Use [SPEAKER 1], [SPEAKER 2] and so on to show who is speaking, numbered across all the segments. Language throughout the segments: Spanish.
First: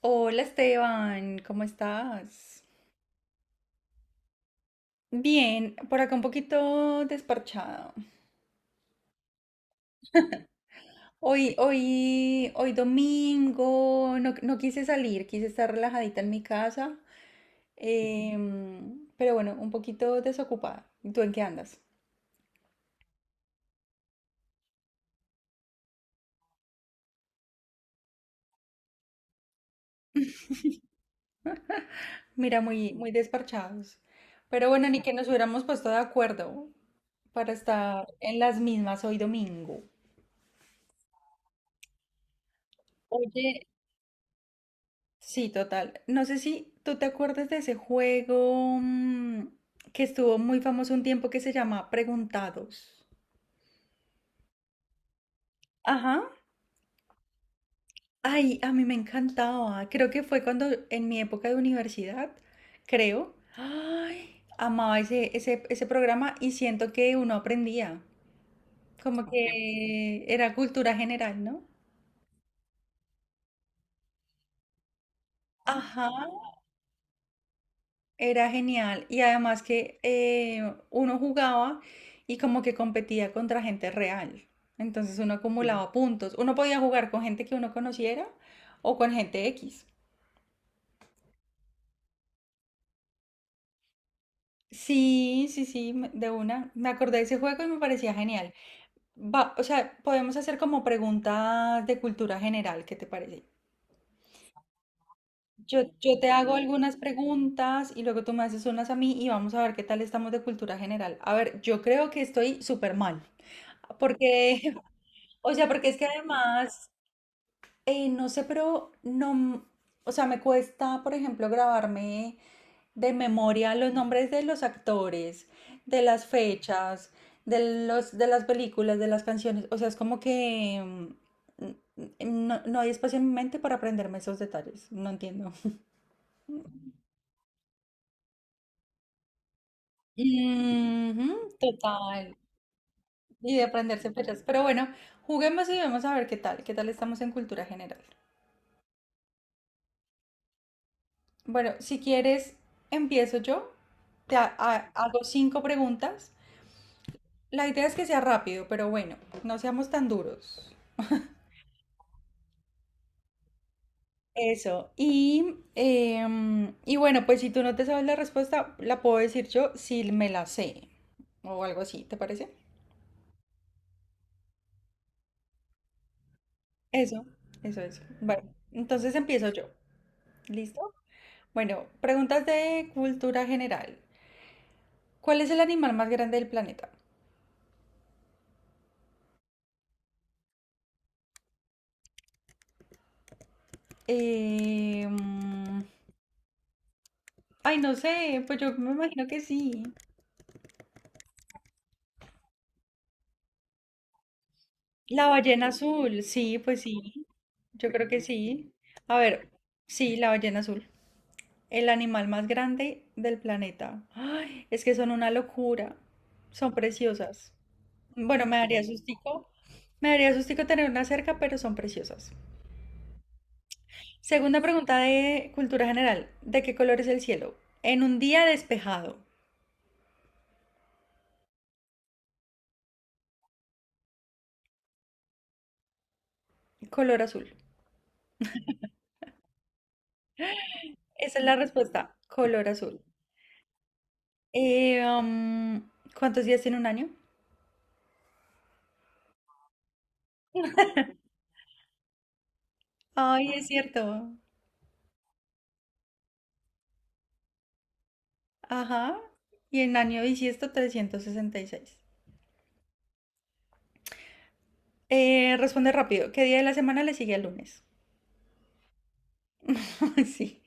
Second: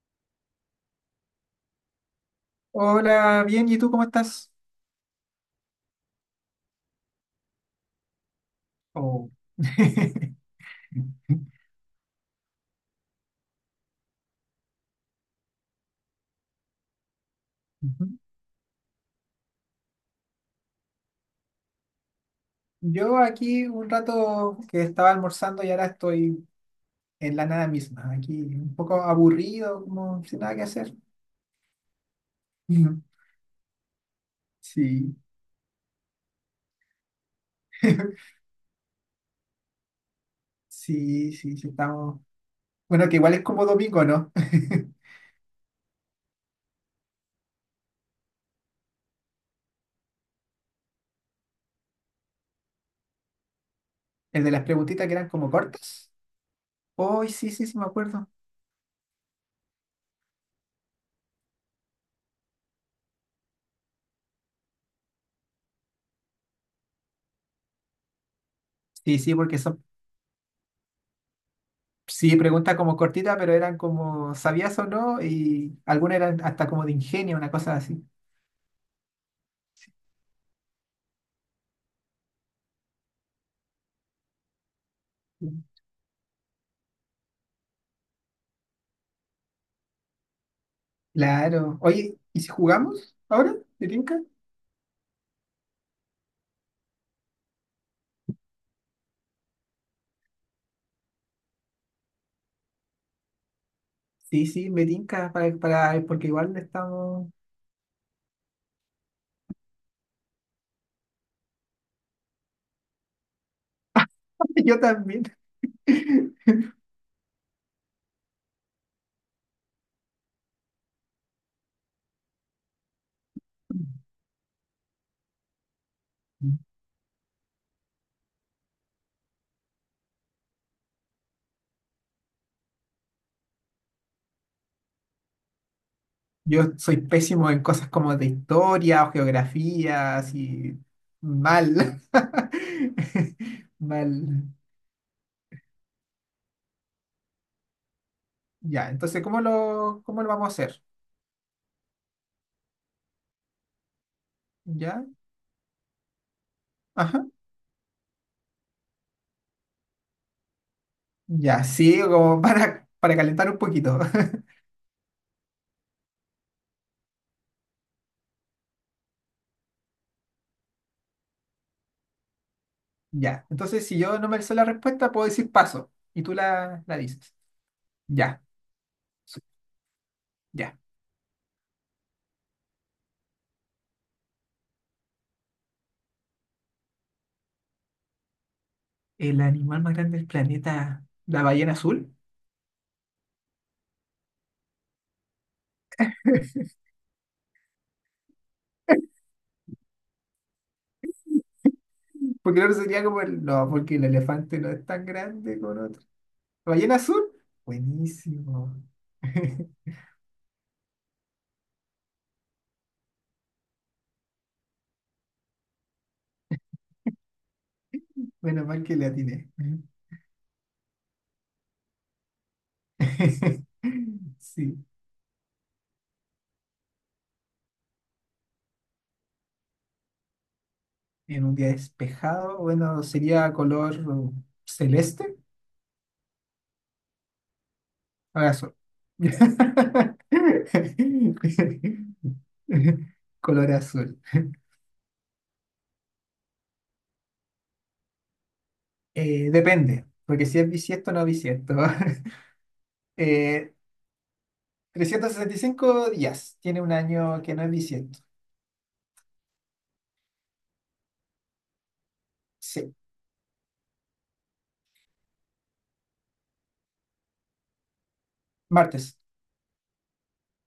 [SPEAKER 1] Hola Esteban, ¿cómo estás?
[SPEAKER 2] Hola, bien, ¿y tú cómo estás?
[SPEAKER 1] Bien, por acá un poquito desparchado.
[SPEAKER 2] Oh.
[SPEAKER 1] Hoy domingo, no quise salir, quise estar relajadita en mi casa,
[SPEAKER 2] Ujú.
[SPEAKER 1] pero bueno, un poquito desocupada. ¿Y tú en qué andas?
[SPEAKER 2] Yo aquí un rato que estaba almorzando y ahora estoy en la nada misma, aquí un poco aburrido, como sin nada que hacer.
[SPEAKER 1] Mira, muy,
[SPEAKER 2] Ujú.
[SPEAKER 1] muy desparchados. Pero bueno, ni que
[SPEAKER 2] Sí,
[SPEAKER 1] nos hubiéramos puesto de acuerdo para estar en las mismas hoy domingo.
[SPEAKER 2] sí, sí, sí, estamos. Bueno, que igual es como domingo, ¿no?
[SPEAKER 1] Sí, total. No sé si tú te acuerdas de ese juego que estuvo muy famoso un tiempo que se llama Preguntados.
[SPEAKER 2] El de las preguntitas que eran como cortas.
[SPEAKER 1] Ajá.
[SPEAKER 2] Hoy sí, sí, sí, me acuerdo.
[SPEAKER 1] Ay, a mí me encantaba. Creo que fue cuando en mi época de universidad, creo. Ay, amaba ese programa y siento que uno aprendía.
[SPEAKER 2] Sí,
[SPEAKER 1] Como
[SPEAKER 2] sí,
[SPEAKER 1] que
[SPEAKER 2] porque son,
[SPEAKER 1] era cultura general, ¿no?
[SPEAKER 2] sí, preguntas como cortitas, pero eran como ¿sabías o no? Y
[SPEAKER 1] Ajá.
[SPEAKER 2] algunas eran hasta como de ingenio, una cosa así.
[SPEAKER 1] Era genial y además que uno jugaba y como que competía contra gente real. Entonces uno sí, acumulaba puntos. Uno podía jugar con gente que uno conociera o con gente X.
[SPEAKER 2] Claro. Oye, ¿y si jugamos ahora? ¿Me tinca?
[SPEAKER 1] Sí, sí, sí, de una. Me acordé de ese juego y me parecía genial. O sea, podemos hacer como preguntas de cultura general, ¿qué te parece?
[SPEAKER 2] Sí, sí, me tinca para,
[SPEAKER 1] Yo,
[SPEAKER 2] para,
[SPEAKER 1] yo
[SPEAKER 2] porque
[SPEAKER 1] te hago
[SPEAKER 2] igual
[SPEAKER 1] algunas
[SPEAKER 2] estamos.
[SPEAKER 1] preguntas y luego tú me haces unas a mí y vamos a ver qué tal estamos de cultura general. A ver, yo creo que estoy súper mal. Porque,
[SPEAKER 2] Yo también.
[SPEAKER 1] o sea, porque es que además, no sé, pero no, o sea, me cuesta, por ejemplo, grabarme de memoria los nombres de los actores, de las fechas, de de las películas, de las canciones. O sea, es como que no hay espacio en mi mente para aprenderme esos detalles. No entiendo.
[SPEAKER 2] Yo soy pésimo en cosas como de historia o geografía, así
[SPEAKER 1] Ujú,
[SPEAKER 2] mal.
[SPEAKER 1] total. Y de aprenderse
[SPEAKER 2] Mal.
[SPEAKER 1] fechas. Pero bueno, juguemos y vemos a ver qué tal. ¿Qué tal estamos en cultura general?
[SPEAKER 2] Ya, entonces, ¿cómo lo vamos a hacer?
[SPEAKER 1] Bueno, si quieres, empiezo yo.
[SPEAKER 2] ¿Ya?
[SPEAKER 1] Hago cinco preguntas.
[SPEAKER 2] Ajá.
[SPEAKER 1] La idea es que sea rápido, pero bueno, no seamos tan duros.
[SPEAKER 2] Ya, sí, como para calentar un poquito.
[SPEAKER 1] Eso. Y, y bueno, pues si tú no te sabes la respuesta, la puedo decir yo si me la sé o algo así, ¿te parece?
[SPEAKER 2] Ya, entonces si yo no me sé la respuesta, puedo decir paso y tú la
[SPEAKER 1] Eso,
[SPEAKER 2] dices.
[SPEAKER 1] eso. Bueno,
[SPEAKER 2] Ya,
[SPEAKER 1] entonces empiezo yo.
[SPEAKER 2] ya.
[SPEAKER 1] ¿Listo? Bueno, preguntas de cultura general. ¿Cuál es el animal más grande del planeta?
[SPEAKER 2] El animal más grande del planeta, la ballena azul.
[SPEAKER 1] Em, Ay, no sé, pues yo me imagino que sí.
[SPEAKER 2] Porque el otro sería como el... No, porque el elefante no es tan
[SPEAKER 1] La
[SPEAKER 2] grande
[SPEAKER 1] ballena
[SPEAKER 2] como el otro.
[SPEAKER 1] azul, sí,
[SPEAKER 2] ¿La
[SPEAKER 1] pues
[SPEAKER 2] ballena azul?
[SPEAKER 1] sí. Yo creo que sí.
[SPEAKER 2] Buenísimo.
[SPEAKER 1] A ver, sí, la ballena azul. El animal más grande del planeta. Ay, es que son una locura. Son preciosas. Bueno, me
[SPEAKER 2] Menos mal
[SPEAKER 1] daría
[SPEAKER 2] que le
[SPEAKER 1] sustico.
[SPEAKER 2] atiné.
[SPEAKER 1] Me daría sustico tener una cerca, pero son preciosas. Segunda
[SPEAKER 2] Sí,
[SPEAKER 1] pregunta de cultura general. ¿De qué color es el cielo? En un día despejado.
[SPEAKER 2] en un día despejado, bueno, sería color celeste.
[SPEAKER 1] Color azul.
[SPEAKER 2] Ahora sol.
[SPEAKER 1] Esa es la respuesta. Color azul.
[SPEAKER 2] Color azul.
[SPEAKER 1] Eh, am, ¿Cuántos días tiene un año?
[SPEAKER 2] Depende, porque si es bisiesto o no bisiesto.
[SPEAKER 1] Ay, es
[SPEAKER 2] Eh,
[SPEAKER 1] cierto.
[SPEAKER 2] 365 días. Tiene un año que no es bisiesto.
[SPEAKER 1] Ajá. Y en año bisiesto 366.
[SPEAKER 2] Sí,
[SPEAKER 1] Responde rápido. ¿Qué día de la semana le sigue al lunes?
[SPEAKER 2] martes.
[SPEAKER 1] Sí.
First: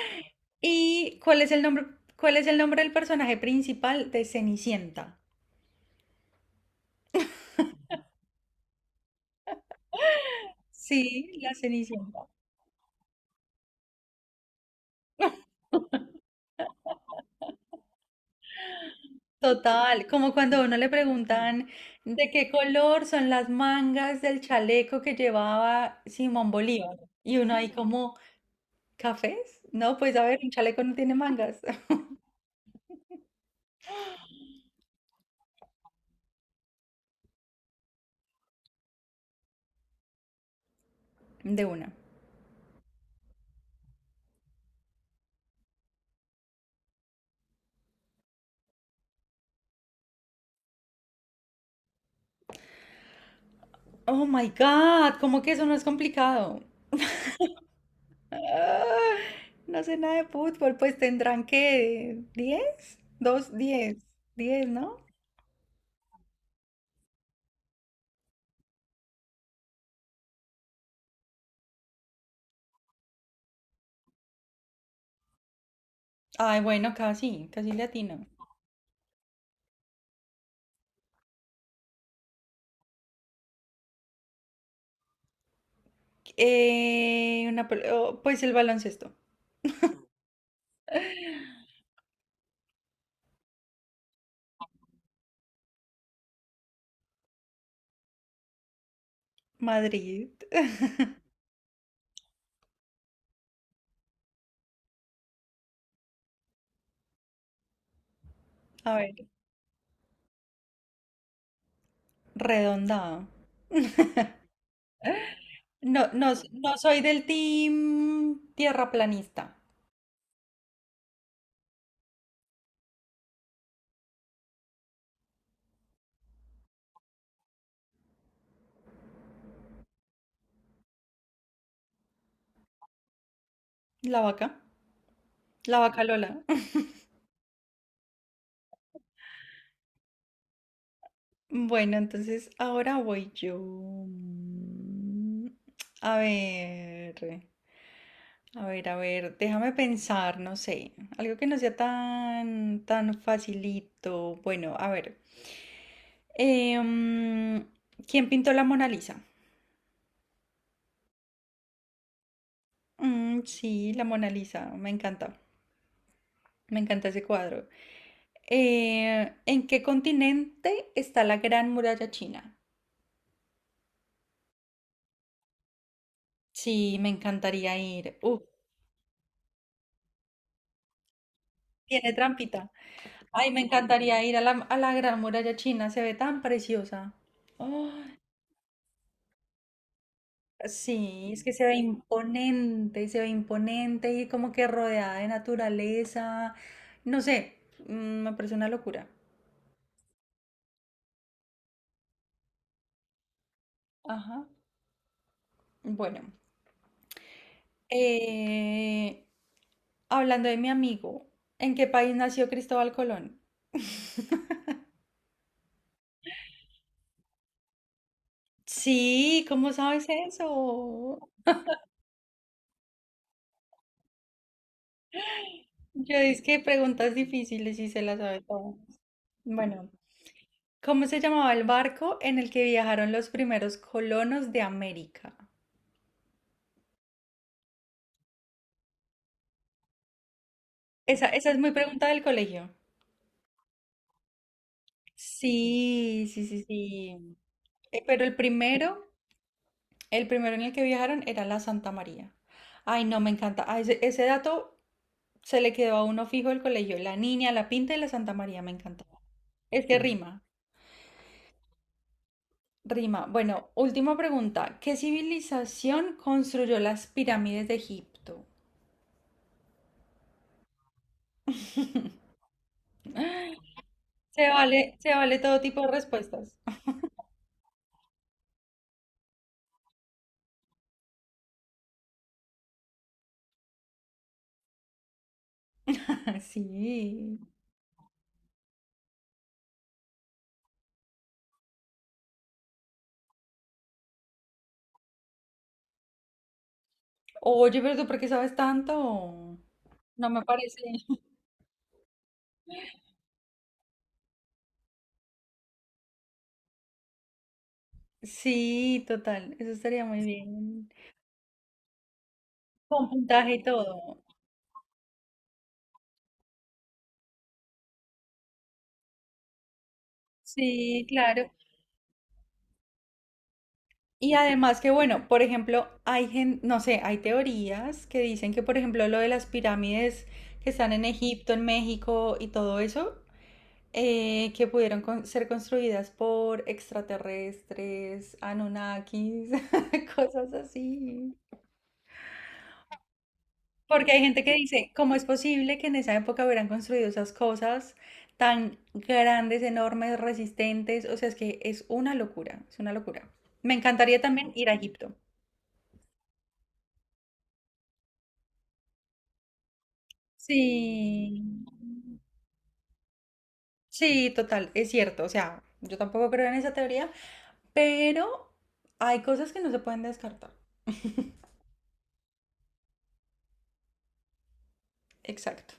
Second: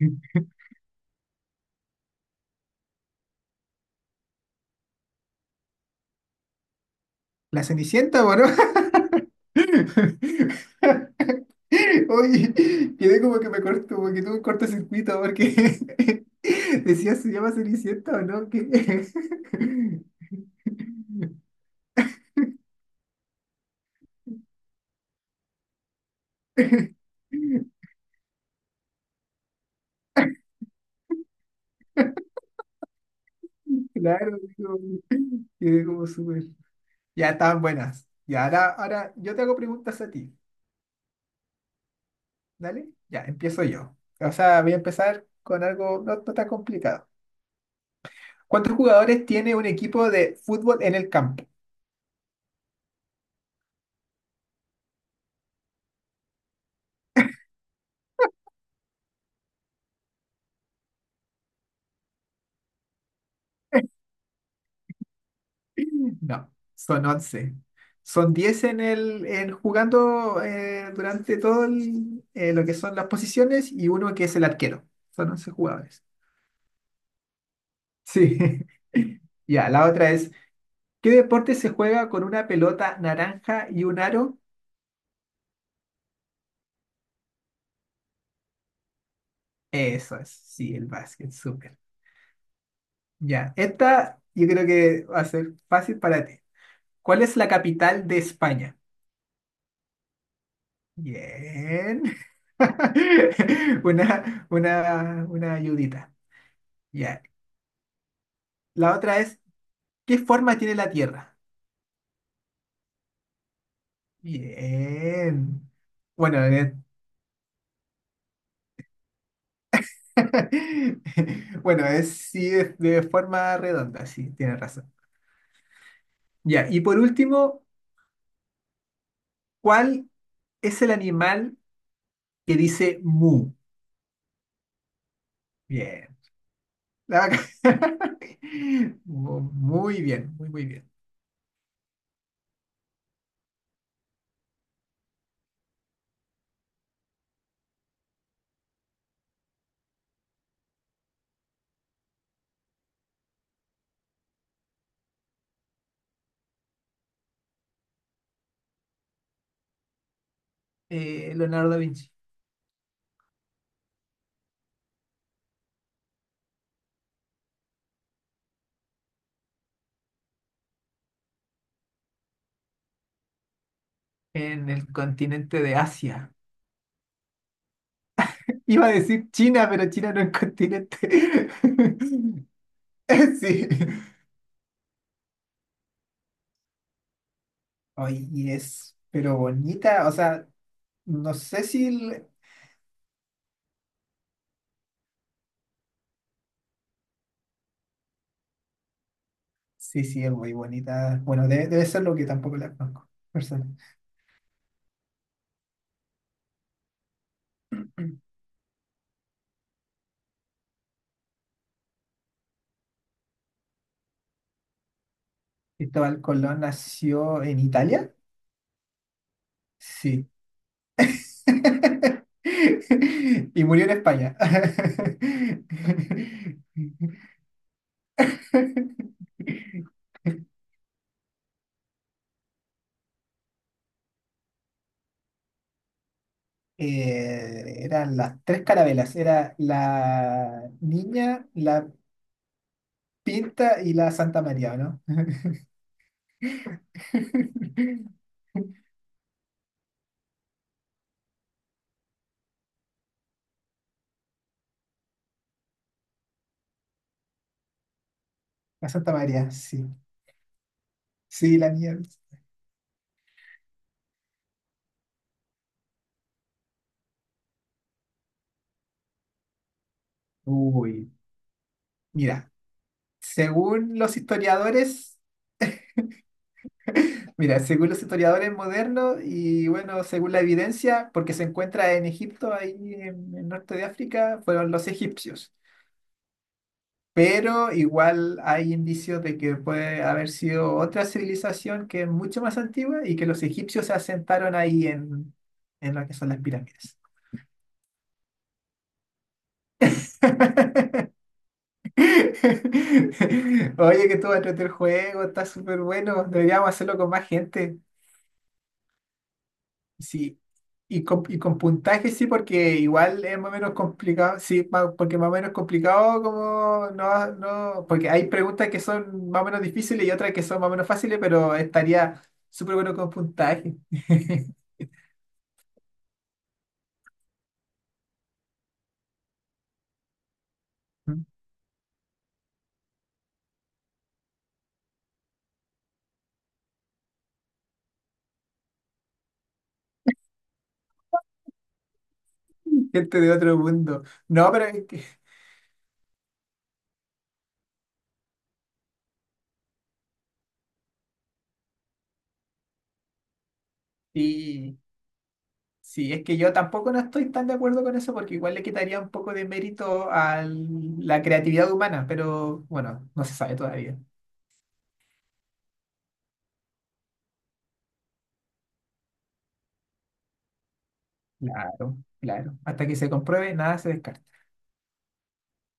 [SPEAKER 1] ¿Y cuál es el nombre, cuál es el nombre del personaje principal de Cenicienta?
[SPEAKER 2] La Cenicienta, bueno.
[SPEAKER 1] Sí, la Cenicienta.
[SPEAKER 2] Oye, quedé como que me corto, como que tuve un cortocircuito porque decía se llama Cenicienta o no. ¿Qué?
[SPEAKER 1] Total, como cuando a uno le preguntan de qué color son las mangas del chaleco que llevaba Simón Bolívar. Y uno ahí como, ¿cafés? No, pues a ver, un chaleco no tiene mangas.
[SPEAKER 2] Claro, digo, quedé como súper. Ya estaban buenas. Y ahora, ahora yo te hago preguntas a ti.
[SPEAKER 1] De una.
[SPEAKER 2] Dale, ya, empiezo yo. O sea, voy a empezar con algo no tan complicado. ¿Cuántos jugadores tiene un equipo de fútbol en el campo?
[SPEAKER 1] Oh my God, ¿cómo que eso no es complicado? Ah, no sé nada de fútbol, pues tendrán que diez, dos, diez, diez, ¿no?
[SPEAKER 2] No, son 11. Son 10 en jugando durante lo que son las posiciones y uno que es el arquero. Son 11 jugadores.
[SPEAKER 1] Ay, bueno, casi, casi latino.
[SPEAKER 2] Sí. Ya, la otra es, ¿qué deporte se juega con una pelota naranja y un aro?
[SPEAKER 1] Oh, pues el baloncesto.
[SPEAKER 2] Eso es, sí, el básquet, súper. Ya, esta yo creo que va a ser fácil para ti. ¿Cuál es la capital de España?
[SPEAKER 1] Madrid.
[SPEAKER 2] Bien. Una ayudita. Ya.
[SPEAKER 1] A
[SPEAKER 2] La
[SPEAKER 1] ver,
[SPEAKER 2] otra es, ¿qué forma tiene la Tierra?
[SPEAKER 1] redondado.
[SPEAKER 2] Bien.
[SPEAKER 1] No, no,
[SPEAKER 2] Bueno,
[SPEAKER 1] no soy del team tierraplanista.
[SPEAKER 2] bueno, es sí es de forma redonda, sí, tienes razón. Ya, y por último, ¿cuál es el animal que dice mu?
[SPEAKER 1] La vaca, la vaca
[SPEAKER 2] Bien.
[SPEAKER 1] Lola.
[SPEAKER 2] La vaca. Muy bien, muy bien.
[SPEAKER 1] Bueno, entonces ahora voy yo. A ver, déjame pensar, no sé, algo que no sea tan facilito. Bueno, a ver, eh, mm, ¿quién pintó la Mona Lisa?
[SPEAKER 2] Leonardo da Vinci,
[SPEAKER 1] Sí, la Mona Lisa, me encanta ese cuadro. ¿En qué continente está la Gran Muralla China?
[SPEAKER 2] en el continente de Asia.
[SPEAKER 1] Sí, me encantaría ir. Uf,
[SPEAKER 2] Iba a decir China, pero China no es continente.
[SPEAKER 1] tiene trampita. Ay, me
[SPEAKER 2] Sí.
[SPEAKER 1] encantaría ir a a la Gran Muralla China, se ve tan preciosa. Oh,
[SPEAKER 2] Ay, y es, pero bonita, o sea,
[SPEAKER 1] sí,
[SPEAKER 2] no
[SPEAKER 1] es que
[SPEAKER 2] sé si... el-
[SPEAKER 1] se ve imponente y como que rodeada de naturaleza. No sé, mm, me parece una locura.
[SPEAKER 2] Sí, sí, es muy bonita. Bueno, debe ser lo que tampoco la conozco. Persona.
[SPEAKER 1] Ajá. Bueno, eh, hablando de mi amigo, ¿en qué país nació Cristóbal Colón?
[SPEAKER 2] Cristóbal Colón nació en Italia.
[SPEAKER 1] Sí, ¿cómo sabes
[SPEAKER 2] Sí.
[SPEAKER 1] eso?
[SPEAKER 2] Y murió en España.
[SPEAKER 1] Yo es que preguntas difíciles y se las sabe todo. Bueno, ¿cómo se llamaba el barco en el que viajaron los primeros colonos de América?
[SPEAKER 2] Eran las tres carabelas. Era la
[SPEAKER 1] Esa,
[SPEAKER 2] niña,
[SPEAKER 1] esa es muy
[SPEAKER 2] la
[SPEAKER 1] pregunta del colegio.
[SPEAKER 2] pinta y la Santa María, ¿o no?
[SPEAKER 1] Sí, sí, sí, sí. Pero el primero en el que viajaron era la Santa María. Ay, no, me encanta. Ah, ese dato se le quedó a uno fijo el colegio. La niña, la pinta y la Santa María, me
[SPEAKER 2] La Santa
[SPEAKER 1] encantaba.
[SPEAKER 2] María, sí.
[SPEAKER 1] Es que sí, rima,
[SPEAKER 2] Sí, la niña.
[SPEAKER 1] rima. Bueno, última pregunta. ¿Qué civilización construyó las pirámides de Egipto?
[SPEAKER 2] Uy, mira, según los
[SPEAKER 1] Se
[SPEAKER 2] historiadores,
[SPEAKER 1] vale todo tipo de respuestas.
[SPEAKER 2] mira, según los historiadores modernos y bueno, según la evidencia, porque se encuentra en Egipto, ahí en el norte de África, fueron los egipcios.
[SPEAKER 1] Sí.
[SPEAKER 2] Pero igual hay indicios de que puede haber sido otra civilización que es mucho más antigua y que los egipcios se asentaron en lo que son las pirámides.
[SPEAKER 1] Oye, pero ¿tú por qué sabes tanto? No me parece.
[SPEAKER 2] Oye, que tú vas a el juego, está súper bueno, deberíamos hacerlo con más gente.
[SPEAKER 1] Sí, total, eso estaría muy
[SPEAKER 2] Sí,
[SPEAKER 1] bien.
[SPEAKER 2] y con puntaje sí, porque
[SPEAKER 1] Con
[SPEAKER 2] igual es más o
[SPEAKER 1] puntaje y
[SPEAKER 2] menos
[SPEAKER 1] todo.
[SPEAKER 2] complicado, sí, porque más o menos complicado como no, porque hay preguntas que son más o menos difíciles y otras que son más o menos
[SPEAKER 1] Sí,
[SPEAKER 2] fáciles,
[SPEAKER 1] claro.
[SPEAKER 2] pero estaría súper bueno con puntaje.
[SPEAKER 1] Y además que, bueno, por ejemplo, hay no sé, hay teorías que dicen que, por ejemplo, lo de las pirámides que están en Egipto, en México y todo eso, que pudieron ser construidas por extraterrestres, Anunnakis, cosas así.
[SPEAKER 2] Gente de otro mundo.
[SPEAKER 1] Porque hay gente
[SPEAKER 2] No,
[SPEAKER 1] que
[SPEAKER 2] pero es
[SPEAKER 1] dice,
[SPEAKER 2] que,
[SPEAKER 1] ¿cómo es posible que en esa época hubieran construido esas cosas tan grandes, enormes, resistentes? O sea, es que es una locura, es una locura. Me encantaría también ir a
[SPEAKER 2] sí,
[SPEAKER 1] Egipto.
[SPEAKER 2] sí, es que yo tampoco no estoy tan de acuerdo con eso porque igual le quitaría un poco de mérito a la
[SPEAKER 1] Sí,
[SPEAKER 2] creatividad humana, pero bueno, no se sabe todavía.
[SPEAKER 1] sí, total, es cierto. O sea, yo tampoco creo en esa teoría, pero hay cosas que no se pueden descartar.
[SPEAKER 2] Claro, claro. Hasta que se compruebe, nada se descarta.
[SPEAKER 1] Exacto.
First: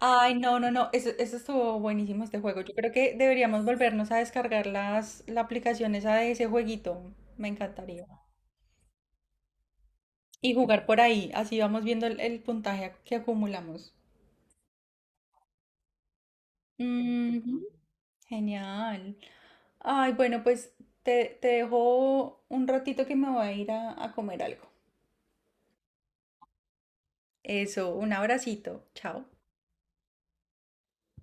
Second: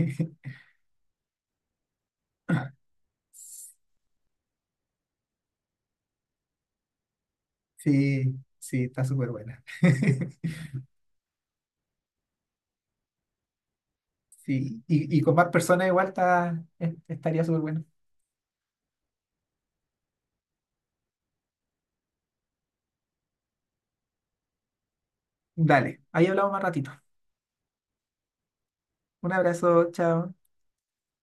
[SPEAKER 1] Ay, no, no, no, eso estuvo buenísimo este juego. Yo creo que deberíamos volvernos a descargar la aplicación esa de ese jueguito. Me encantaría.
[SPEAKER 2] Sí, sí, está súper buena.
[SPEAKER 1] Y jugar por ahí, así vamos viendo el puntaje que acumulamos.
[SPEAKER 2] Sí, y con más personas igual estaría súper
[SPEAKER 1] Ujú,
[SPEAKER 2] bueno.
[SPEAKER 1] genial. Ay, bueno, pues te dejo un ratito que me voy a ir a comer algo.
[SPEAKER 2] Dale, ahí hablamos más ratito.
[SPEAKER 1] Eso, un abracito. Chao.
[SPEAKER 2] Un abrazo, chao.